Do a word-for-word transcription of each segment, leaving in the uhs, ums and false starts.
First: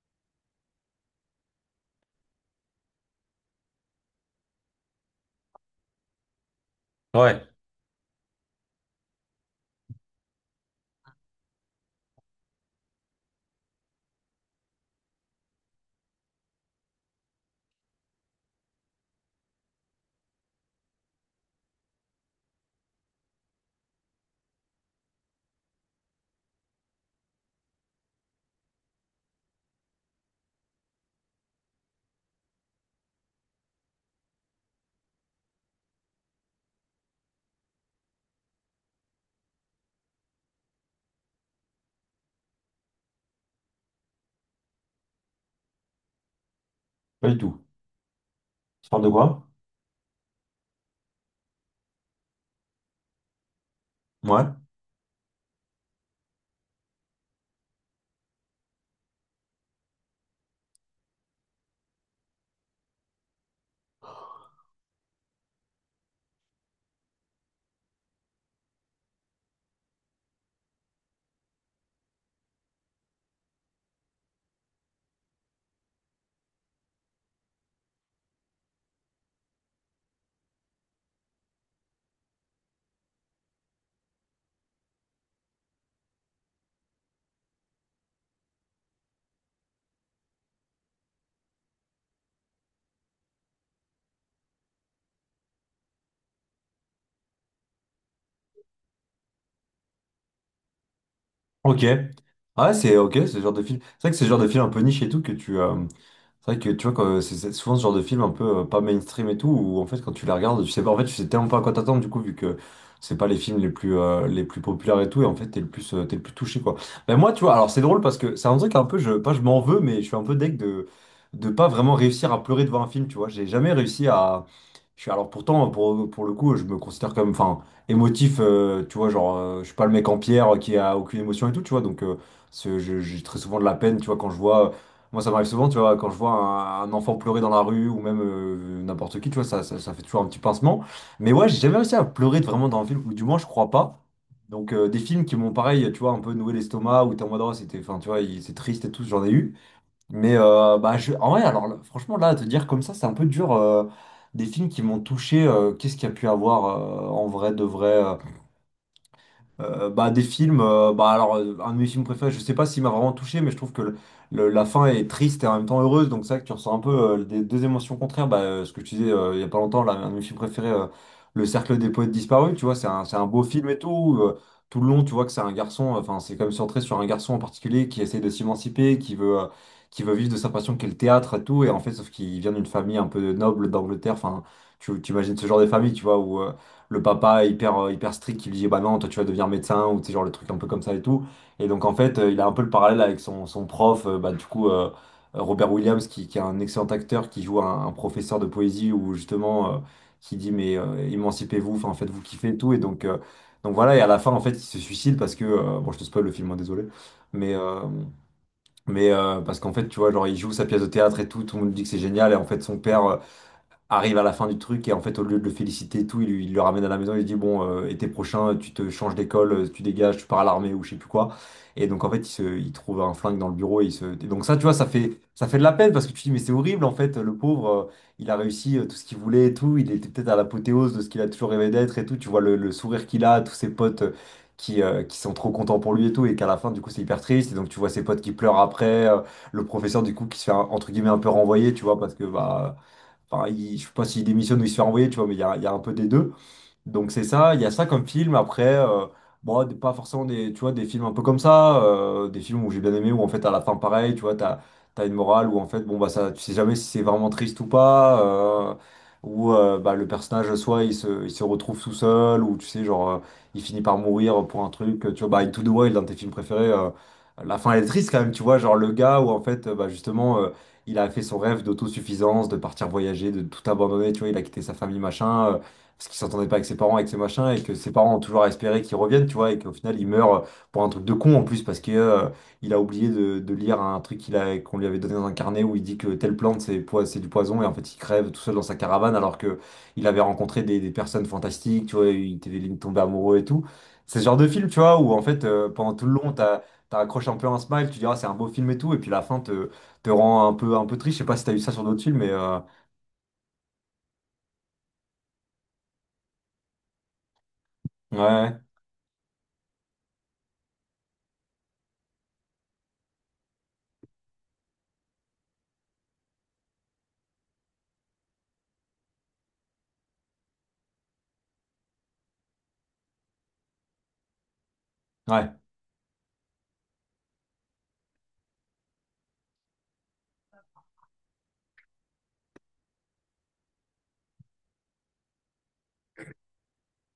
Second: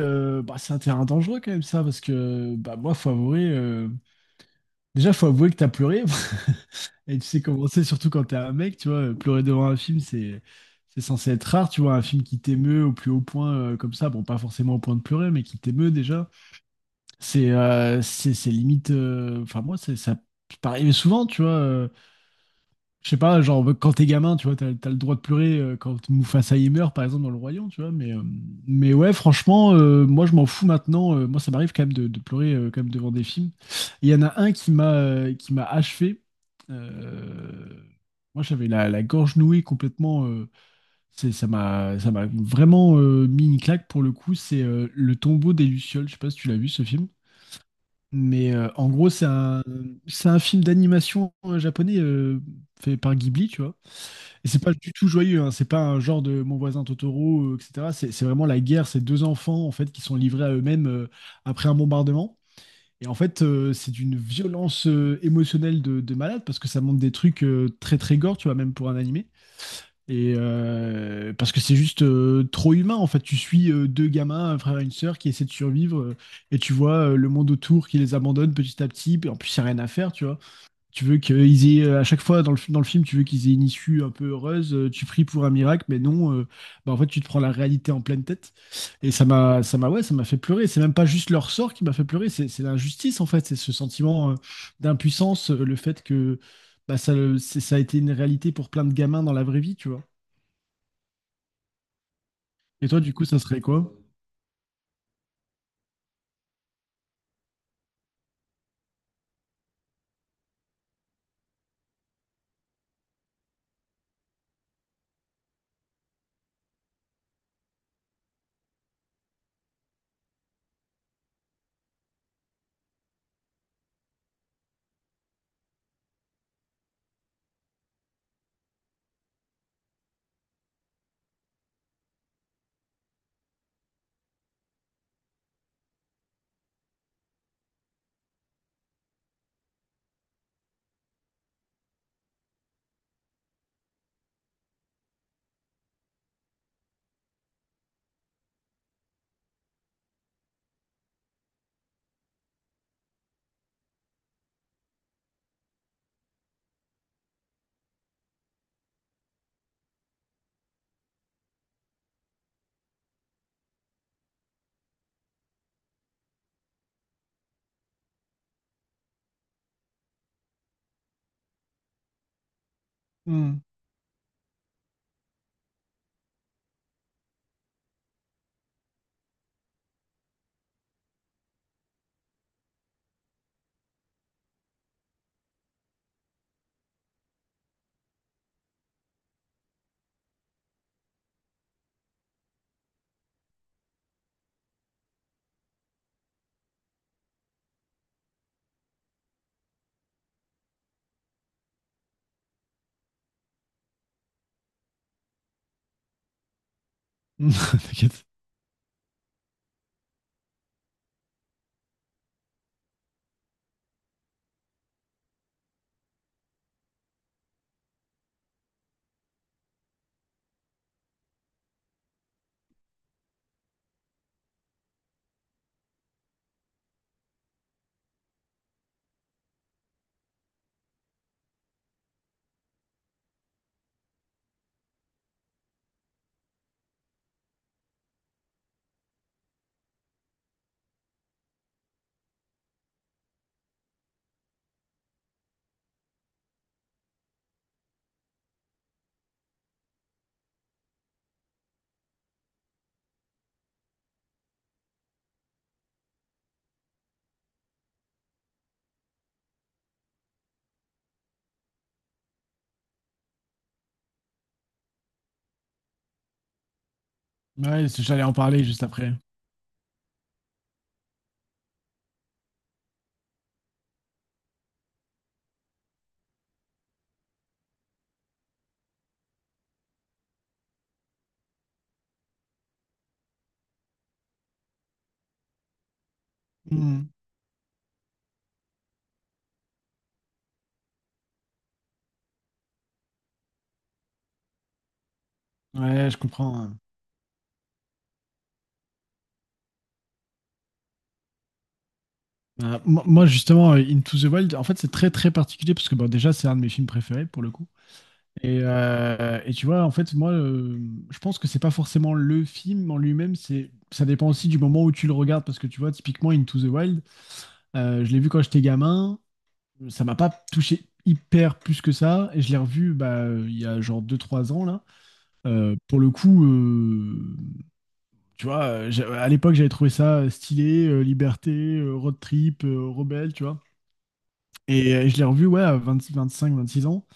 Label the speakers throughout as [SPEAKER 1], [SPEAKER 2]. [SPEAKER 1] Euh, bah, c'est un terrain dangereux quand même ça, parce que bah, moi, faut avouer, euh, déjà, faut avouer que t'as pleuré. Et tu sais
[SPEAKER 2] Ouais.
[SPEAKER 1] comment c'est, surtout quand t'es un mec, tu vois, euh, pleurer devant un film, c'est c'est censé être rare, tu vois, un film qui t'émeut au plus haut point euh, comme ça, bon, pas forcément au point de pleurer, mais qui t'émeut déjà, c'est euh, c'est c'est limite, euh, enfin moi, c'est- ça peut arriver souvent, tu vois, euh, je sais pas, genre quand t'es gamin, tu vois, t'as, t'as le droit de pleurer euh, quand Mufasa y meurt, par exemple, dans le royaume, tu vois. Mais, euh, mais ouais, franchement, euh, moi je m'en fous maintenant. Euh, moi, ça m'arrive quand même de, de pleurer euh, quand même devant des films. Et il y en a un qui m'a euh, qui m'a achevé. Euh, Moi, j'avais la, la gorge nouée complètement. euh, c'est, ça m'a ça m'a vraiment euh, mis une claque pour le coup. C'est euh, Le Tombeau des Lucioles. Je sais pas si tu l'as vu ce film.
[SPEAKER 2] Pas du tout.
[SPEAKER 1] Mais euh, en
[SPEAKER 2] Ça parle de
[SPEAKER 1] gros, c'est
[SPEAKER 2] quoi?
[SPEAKER 1] un, c'est un film d'animation euh, japonais euh, fait par Ghibli, tu vois.
[SPEAKER 2] Ouais.
[SPEAKER 1] Et c'est pas du tout joyeux, hein. C'est pas un genre de Mon voisin Totoro, euh, et cetera. C'est c'est vraiment la guerre, ces deux enfants en fait qui sont livrés à eux-mêmes euh, après un bombardement. Et en fait, euh, c'est d'une violence euh, émotionnelle de, de malade parce que ça montre des trucs euh, très très gore, tu vois, même pour un animé. Et euh, parce que c'est juste euh, trop humain en fait. Tu suis euh, deux gamins, un frère et une sœur qui essaient de survivre euh, et tu vois euh, le monde autour qui les abandonne petit à petit. Et en plus, il n'y a rien à faire, tu vois, tu veux qu'ils aient euh, à chaque fois dans le, dans le film, tu veux qu'ils aient une issue un peu heureuse, euh, tu pries pour un miracle, mais non, euh, bah en fait tu te prends la réalité en pleine tête. Et ça m'a, ça m'a, ouais, ça m'a fait pleurer. C'est même pas juste leur sort qui m'a fait pleurer, c'est, c'est l'injustice en fait, c'est ce sentiment euh, d'impuissance, euh, le fait que bah, ça, le- c'est- ça a été une réalité pour plein de gamins dans la vraie vie, tu vois.
[SPEAKER 2] Ok. Ah,
[SPEAKER 1] Et
[SPEAKER 2] c'est
[SPEAKER 1] toi, du
[SPEAKER 2] ok,
[SPEAKER 1] coup,
[SPEAKER 2] c'est
[SPEAKER 1] ça
[SPEAKER 2] ce genre
[SPEAKER 1] serait
[SPEAKER 2] de film.
[SPEAKER 1] quoi?
[SPEAKER 2] C'est vrai que c'est le genre de film un peu niche et tout que tu. Euh, C'est vrai que tu vois, quand- c'est c'est souvent ce genre de film un peu euh, pas mainstream et tout, où en fait, quand tu les regardes, tu sais pas, en fait, tu sais tellement pas à quoi t'attendre, du coup, vu que c'est pas les films les plus, euh, les plus populaires et tout, et en fait, t'es le plus, euh, t'es le plus touché, quoi. Ben moi, tu vois, alors c'est drôle parce que c'est un truc un peu, je, pas je m'en veux, mais je suis un peu deg de, de pas vraiment réussir à pleurer devant un film, tu vois. J'ai jamais réussi à. Je suis, alors pourtant, pour, pour le coup, je me considère comme. Enfin, émotif, euh, tu vois, genre, euh, je suis pas le mec en pierre euh, qui a aucune émotion et tout, tu vois, donc euh, ce- je- j'ai très souvent de la peine, tu vois, quand je vois, euh, moi ça m'arrive souvent, tu vois, quand je vois un, un enfant pleurer dans la rue ou même euh, n'importe qui, tu vois, ça, ça, ça fait toujours un petit pincement. Mais ouais, j'ai jamais réussi à pleurer vraiment dans un film, ou du moins je crois pas. Donc euh, des films qui m'ont pareil, tu vois, un peu noué l'estomac, ou t'es en mode, oh, c'était, enfin, tu vois, il- c'est triste et tout, j'en ai eu. Mais euh, bah, je... en vrai, alors là, franchement, là, à te dire comme ça, c'est un peu dur. euh, des films qui m'ont touché, euh, qu'est-ce qu'il y a pu avoir euh, en vrai, de vrai. euh, euh, bah, des films, euh, bah, alors, euh, un de mes films préférés, je sais pas s'il m'a vraiment touché, mais je trouve que le- le- la fin est triste et en même temps heureuse, donc c'est vrai que tu ressens un peu euh, des deux émotions contraires. Bah, euh, ce que je te disais euh, il y a pas longtemps, là, un de mes films préférés, euh, Le Cercle des poètes disparus, tu vois, c'est un, c'est un beau
[SPEAKER 1] Hmm.
[SPEAKER 2] film et tout. où, euh, tout le long, tu vois que c'est un garçon, euh, enfin, c'est comme centré sur un garçon en particulier qui essaie de s'émanciper, qui veut, euh, qui veut vivre de sa passion qu'est le théâtre et tout, et en fait, sauf qu'il vient d'une famille un peu noble d'Angleterre, enfin, tu tu imagines ce genre de famille, tu vois, où. euh, le papa hyper, euh, hyper strict qui lui dit bah non toi tu vas devenir médecin ou tu sais genre le truc un peu comme ça et tout, et donc en fait euh, il a un peu le parallèle avec son, son prof euh, bah du coup euh, Robert Williams qui, qui est un excellent acteur qui joue un, un professeur de poésie où justement euh, qui dit mais euh, émancipez-vous, enfin, faites-vous kiffer et tout, et donc euh, donc voilà, et à la fin en fait il se suicide parce que euh, bon, je te spoil le film, hein, désolé, mais euh,
[SPEAKER 1] T'inquiète.
[SPEAKER 2] mais euh, parce qu'en fait tu vois genre il joue sa pièce de théâtre et tout, tout le monde dit que c'est génial, et en fait son père euh, arrive à la fin du truc, et en fait au lieu de le féliciter et tout, il, lui- il le ramène à la maison, il lui dit bon, euh, été prochain tu te changes d'école, euh, tu dégages, tu pars à l'armée ou je sais plus quoi. Et donc en fait il, se, il trouve un flingue dans le bureau et il se et donc ça tu vois, ça fait ça fait de la peine, parce que tu te dis mais c'est horrible en fait, le pauvre euh, il a réussi euh, tout ce qu'il voulait et tout, il était peut-être à l'apothéose de ce qu'il a toujours rêvé d'être et tout, tu vois le, le sourire qu'il a, tous ses potes euh, qui euh, qui sont trop contents pour lui et tout, et qu'à la fin du coup c'est hyper triste, et donc tu vois ses potes qui pleurent après, euh, le professeur du coup qui se fait un- entre guillemets un peu renvoyer, tu vois, parce que bah, enfin, il- je sais pas s'il démissionne ou il se fait renvoyer, tu vois, mais il y a, il y a un peu des deux. Donc c'est ça, il y a ça comme film. Après, euh, bon, des- pas forcément des, tu vois, des films un peu comme ça, euh, des films où j'ai bien aimé, où en fait à la fin pareil, tu vois, t'as, t'as une morale où en fait, bon bah ça, tu sais jamais si c'est vraiment triste ou pas, euh, ou euh, bah, le personnage soit il se, il se retrouve tout seul, ou tu sais genre euh, il finit par mourir pour un truc, tu vois, bah Into the Wild, un de tes films préférés, euh, la fin elle
[SPEAKER 1] Ouais,
[SPEAKER 2] est
[SPEAKER 1] c'est-
[SPEAKER 2] triste quand
[SPEAKER 1] j'allais
[SPEAKER 2] même,
[SPEAKER 1] en
[SPEAKER 2] tu vois,
[SPEAKER 1] parler
[SPEAKER 2] genre
[SPEAKER 1] juste
[SPEAKER 2] le
[SPEAKER 1] après.
[SPEAKER 2] gars où en fait, euh, bah justement. euh, Il a fait son rêve d'autosuffisance, de partir voyager, de tout abandonner, tu vois, il a quitté sa famille, machin. euh, parce qu'il s'entendait pas avec ses parents, avec ses machins, et que ses parents ont toujours espéré qu'il revienne, tu vois, et qu'au final il meurt pour un truc de con en plus, parce que euh, il a oublié de, de lire un truc qu'il a, qu'on lui avait donné dans un carnet où il dit que telle plante c'est poi-
[SPEAKER 1] Hmm.
[SPEAKER 2] c'est du poison, et en fait il crève tout seul dans sa caravane alors que il avait rencontré des, des personnes fantastiques, tu vois, il était il tombé amoureux et tout. C'est ce genre de film, tu vois, où en fait euh, pendant tout
[SPEAKER 1] Ouais,
[SPEAKER 2] le
[SPEAKER 1] je
[SPEAKER 2] long t'as
[SPEAKER 1] comprends.
[SPEAKER 2] t'as accroché un peu un smile, tu diras c'est un beau film et tout, et puis la fin te, te rend un peu, un peu triste. Je sais pas si t'as eu ça sur d'autres films, mais euh,
[SPEAKER 1] Euh, moi, moi, justement, euh, Into the Wild, en fait, c'est très très particulier parce que bon, déjà, c'est un de mes films préférés pour le coup. Et,
[SPEAKER 2] ouais,
[SPEAKER 1] euh, et tu vois, en fait, moi, euh, je pense que c'est pas forcément le film en lui-même, c'est ça dépend aussi du moment où tu le regardes parce que tu vois, typiquement, Into the Wild, euh, je l'ai vu quand j'étais gamin, ça m'a pas touché hyper plus que ça, et je l'ai revu bah, il y a genre deux trois ans là.
[SPEAKER 2] ouais.
[SPEAKER 1] Euh, pour le coup, euh, tu vois, j'ai- à l'époque j'avais trouvé ça stylé, euh, liberté, euh, road trip, euh, rebelle, tu vois. Et euh, je l'ai revu, ouais, à vingt vingt cinq vingt six ans.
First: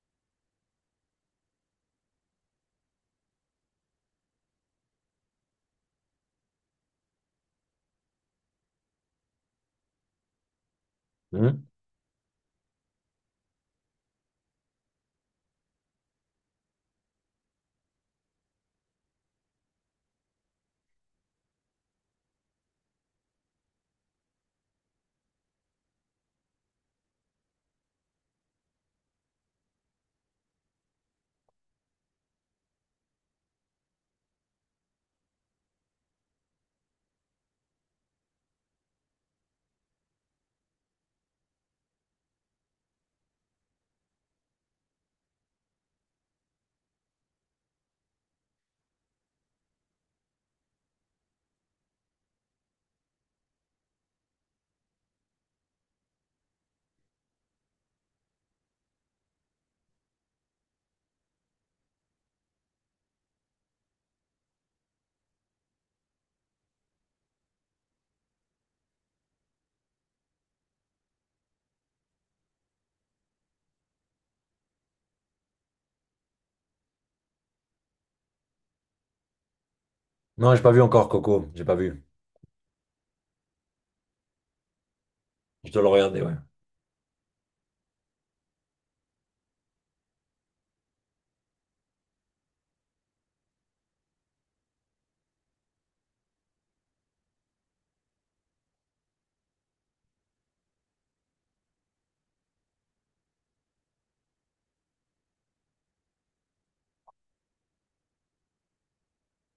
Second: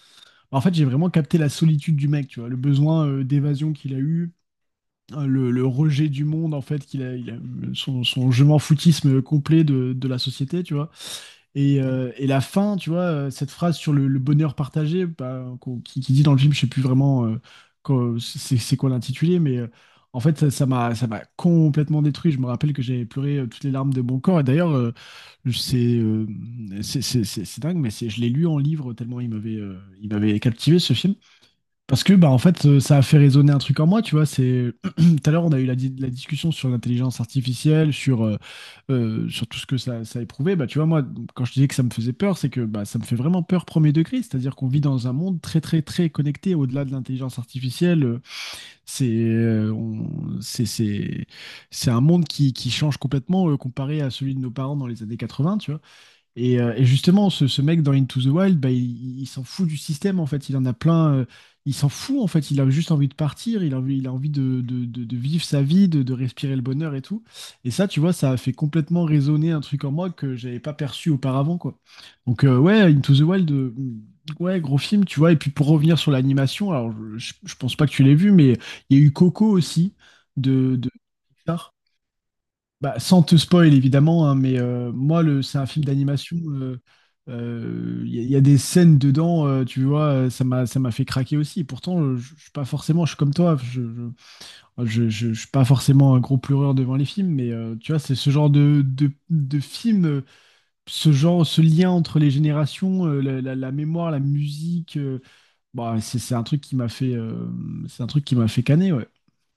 [SPEAKER 1] Bah, en fait, j'ai vraiment capté la solitude du mec, tu vois, le besoin euh, d'évasion qu'il a eu, euh, le, le rejet du monde, en fait, qu'il a, il a eu, son, son je m'en foutisme complet de, de la société, tu vois. Et, euh, et la fin, tu vois, euh, cette phrase sur le, le bonheur partagé, bah, qu'on- qui, qui dit dans le film, je sais plus vraiment euh, quoi- c'est c'est quoi l'intitulé, mais euh, en fait, ça ça m'a ça m'a complètement détruit. Je me rappelle que j'avais pleuré euh, toutes les larmes de mon corps. Et d'ailleurs, euh, c'est euh, c'est c'est- c'est- c'est dingue, mais c'est, je l'ai lu en livre tellement il m'avait euh, il m'avait captivé ce film. Parce que, bah, en fait, euh, ça a fait résonner un truc en moi, tu vois. C'est… Tout à l'heure, on a eu la, di- la discussion sur l'intelligence artificielle, sur, euh, euh, sur tout ce que ça, ça éprouvait. Bah, tu vois, moi, quand je disais que ça me faisait peur, c'est que bah, ça me fait vraiment peur premier degré. C'est-à-dire qu'on vit dans un monde très, très, très connecté au-delà de l'intelligence artificielle. Euh, C'est euh, on- c'est, c'est, c'est un monde qui, qui change complètement euh, comparé à celui de nos parents dans les années quatre-vingts, tu vois. Et, euh, et justement, ce, ce mec dans Into the Wild, bah, il, il s'en fout du système en fait. Il en a plein. Euh, il s'en fout en fait. Il a juste envie de partir. Il a envie, il a envie de, de- de- de vivre sa vie, de, de respirer le bonheur et tout. Et ça, tu vois, ça a fait complètement résonner un truc en moi que j'avais pas perçu auparavant, quoi. Donc euh, ouais, Into the Wild, euh, ouais, gros film, tu vois. Et puis pour revenir sur l'animation, alors je, je- je pense pas que tu l'aies vu, mais il y a eu Coco aussi
[SPEAKER 2] Non, j'ai pas
[SPEAKER 1] de,
[SPEAKER 2] vu
[SPEAKER 1] de
[SPEAKER 2] encore Coco, j'ai
[SPEAKER 1] Pixar.
[SPEAKER 2] pas vu.
[SPEAKER 1] Bah, sans te spoil évidemment, hein, mais euh, moi le, c'est un
[SPEAKER 2] Je dois
[SPEAKER 1] film
[SPEAKER 2] le regarder, ouais.
[SPEAKER 1] d'animation. euh, euh, Il y, a il y a des scènes dedans, euh, tu vois, euh, ça m'a ça m'a fait craquer aussi. Pourtant, euh, je je suis pas forcément, je suis comme toi, je, je, je, je- je suis pas forcément un gros pleureur devant les films, mais euh, tu vois, c'est ce genre de, de, de film, euh, ce genre, ce lien entre les générations, euh, la, la- la mémoire, la musique, euh, bah, c'est c'est un truc qui m'a fait, euh, c'est un truc qui m'a fait caner, ouais.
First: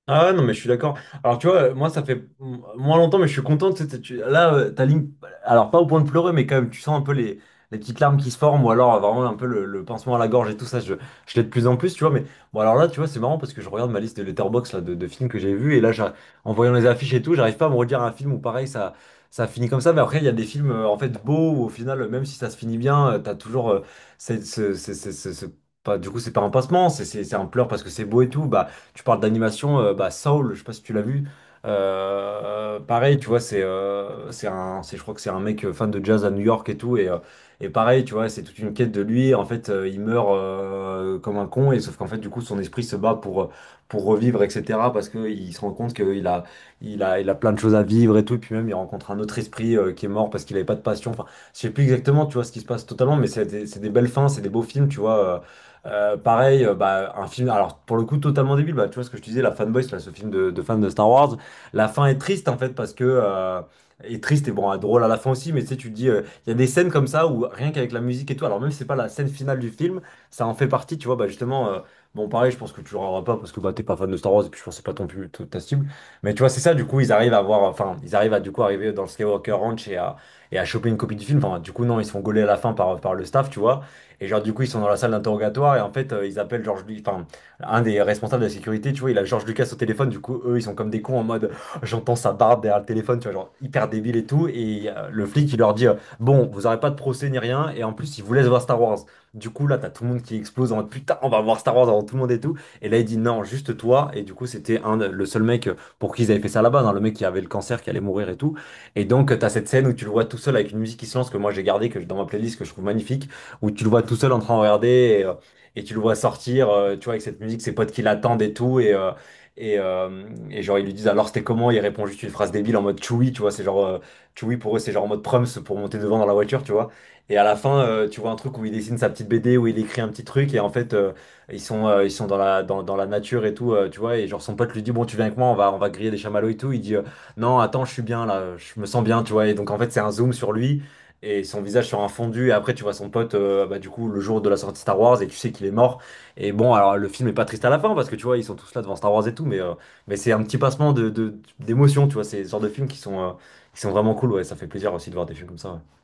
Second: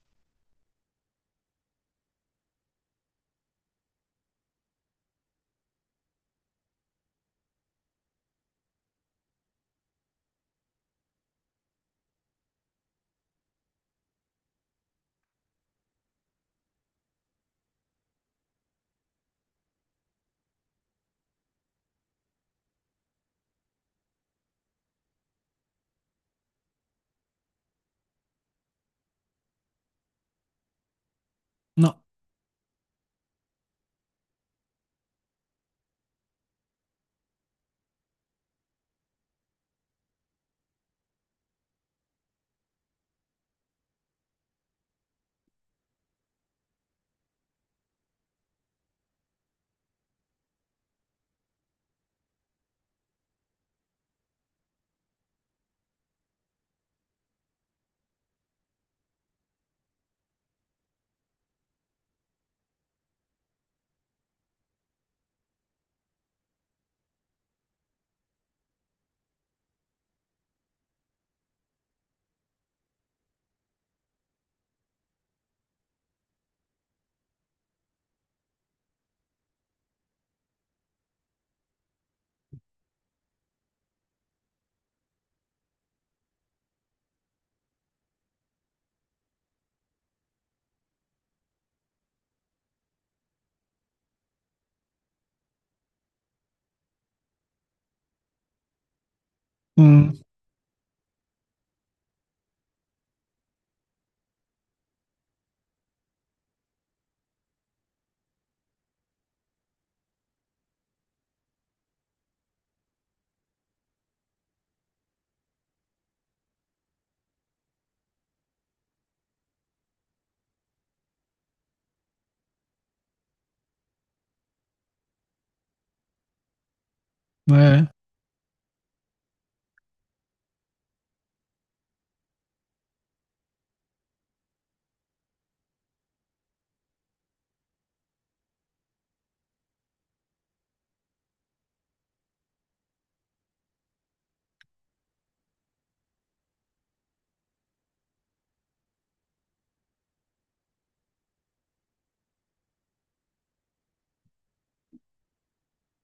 [SPEAKER 2] Ah ouais, non, mais je suis d'accord. Alors, tu vois, moi, ça fait m- moins longtemps, mais je suis content. Tu sais, t'es- tu- là, euh, ta ligne, alors pas au point de pleurer, mais quand même, tu sens un peu les, les petites larmes qui se forment, ou alors euh, vraiment un peu le, le pincement à la gorge et tout ça. Je, je l'ai de plus en plus, tu vois. Mais bon, alors là, tu vois, c'est marrant parce que je regarde ma liste de Letterboxd là, de, de films que j'ai vus, et là, j'a- en voyant les affiches et tout, j'arrive pas à me redire un film où pareil, ça, ça finit comme ça. Mais après, il y a des films, euh, en fait, beaux, où au final, euh, même si ça se finit bien, euh, t'as toujours. euh, cette- ce- ce- ce- ce- ce- pas, du coup, c'est pas un pincement, c'est c'est- c'est un pleur parce que c'est beau et tout. Bah, tu parles d'animation, euh, bah Saul, je sais pas si tu l'as vu.
[SPEAKER 1] Non.
[SPEAKER 2] Euh, pareil, tu vois, c'est euh, c'est un, c'est, je crois que c'est un mec euh, fan de jazz à New York et tout, et, euh, et pareil, tu vois, c'est toute une quête de lui. En fait, euh, il meurt euh, comme un con, et sauf qu'en fait, du coup, son esprit se bat pour euh, pour revivre, et cetera. Parce que il se rend compte qu'il a il a il a plein de choses à vivre et tout, et puis même il rencontre un autre esprit euh, qui est mort parce qu'il avait pas de passion. Enfin, je sais plus exactement, tu vois, ce qui se passe totalement, mais c'est des, c'est des belles fins, c'est des beaux films, tu vois. Euh, euh, pareil, euh, bah, un film, alors pour le coup totalement débile, bah, tu vois ce que je te disais, La Fanboy, c'est là, ce film de, de fans de Star Wars. La fin est triste en fait parce que... euh, est triste et bon, euh, drôle à la fin aussi, mais tu sais, tu te dis, euh, il y a des scènes comme ça où rien qu'avec la musique et tout, alors même si c'est pas la scène finale du film, ça en fait partie, tu vois, bah justement, euh, bon pareil, je pense que tu l'auras pas parce que bah t'es pas fan de Star Wars et puis je pense que c'est pas ton plus ta ta cible, mais tu vois, c'est ça, du coup, ils arrivent à voir, enfin, ils arrivent à du coup arriver dans le Skywalker Ranch et à, et à choper une copie du film, enfin, du coup, non, ils se font gauler à la fin par, par le staff, tu vois. Et genre, du coup, ils sont dans la salle d'interrogatoire et en fait, euh, ils appellent George Lucas, enfin, un des responsables de la sécurité, tu vois, il a George Lucas au téléphone, du coup, eux, ils sont comme des cons en mode, j'entends sa barbe derrière le téléphone, tu vois, genre, hyper débile et tout. Et euh, le flic, il leur dit, euh, bon, vous aurez pas de procès ni rien, et en plus, il vous laisse voir Star Wars. Du coup, là, t'as tout le monde
[SPEAKER 1] Mm.
[SPEAKER 2] qui explose en mode, putain, on va voir Star Wars avant tout le monde et tout. Et là, il dit, non, juste toi. Et du coup, c'était un, le seul mec pour qui ils avaient fait ça là-bas, hein, le mec qui avait le cancer, qui allait mourir et tout. Et donc, t'as cette scène où tu le vois tout seul avec une musique qui se lance que moi j'ai gardée que, dans ma playlist, que je trouve magnifique, où tu le vois tout seul en train de regarder, et, euh, et tu le vois sortir, euh, tu vois, avec cette musique, ses potes qui l'attendent et tout. Et, euh, et, euh, et genre, ils lui disent alors c'était comment? Il répond juste une phrase débile en mode Chewie, tu vois, c'est genre euh, Chewie pour eux, c'est genre en mode Prums pour monter devant dans la voiture, tu vois. Et à la fin,
[SPEAKER 1] Ouais.
[SPEAKER 2] euh, tu vois un truc où il dessine sa petite B D, où il écrit un petit truc, et en fait, euh, ils sont, euh, ils sont dans la, dans, dans la nature et tout, euh, tu vois. Et genre, son pote lui dit, bon, tu viens avec moi, on va, on va griller des chamallows et tout. Il dit, euh, non, attends, je suis bien là, je me sens bien, tu vois. Et donc, en fait, c'est un zoom sur lui et son visage sur un fondu. Et après, tu vois son pote, euh, bah, du coup, le jour de la sortie Star Wars, et tu sais qu'il est mort. Et bon, alors le film est pas triste à la fin, parce que tu vois, ils sont tous là devant Star Wars et tout, mais, euh, mais c'est un petit passement de, de, d'émotion, tu vois. C'est ce genre de films qui sont, euh, qui sont vraiment cool, ouais. Ça fait plaisir aussi de voir des films comme ça, ouais.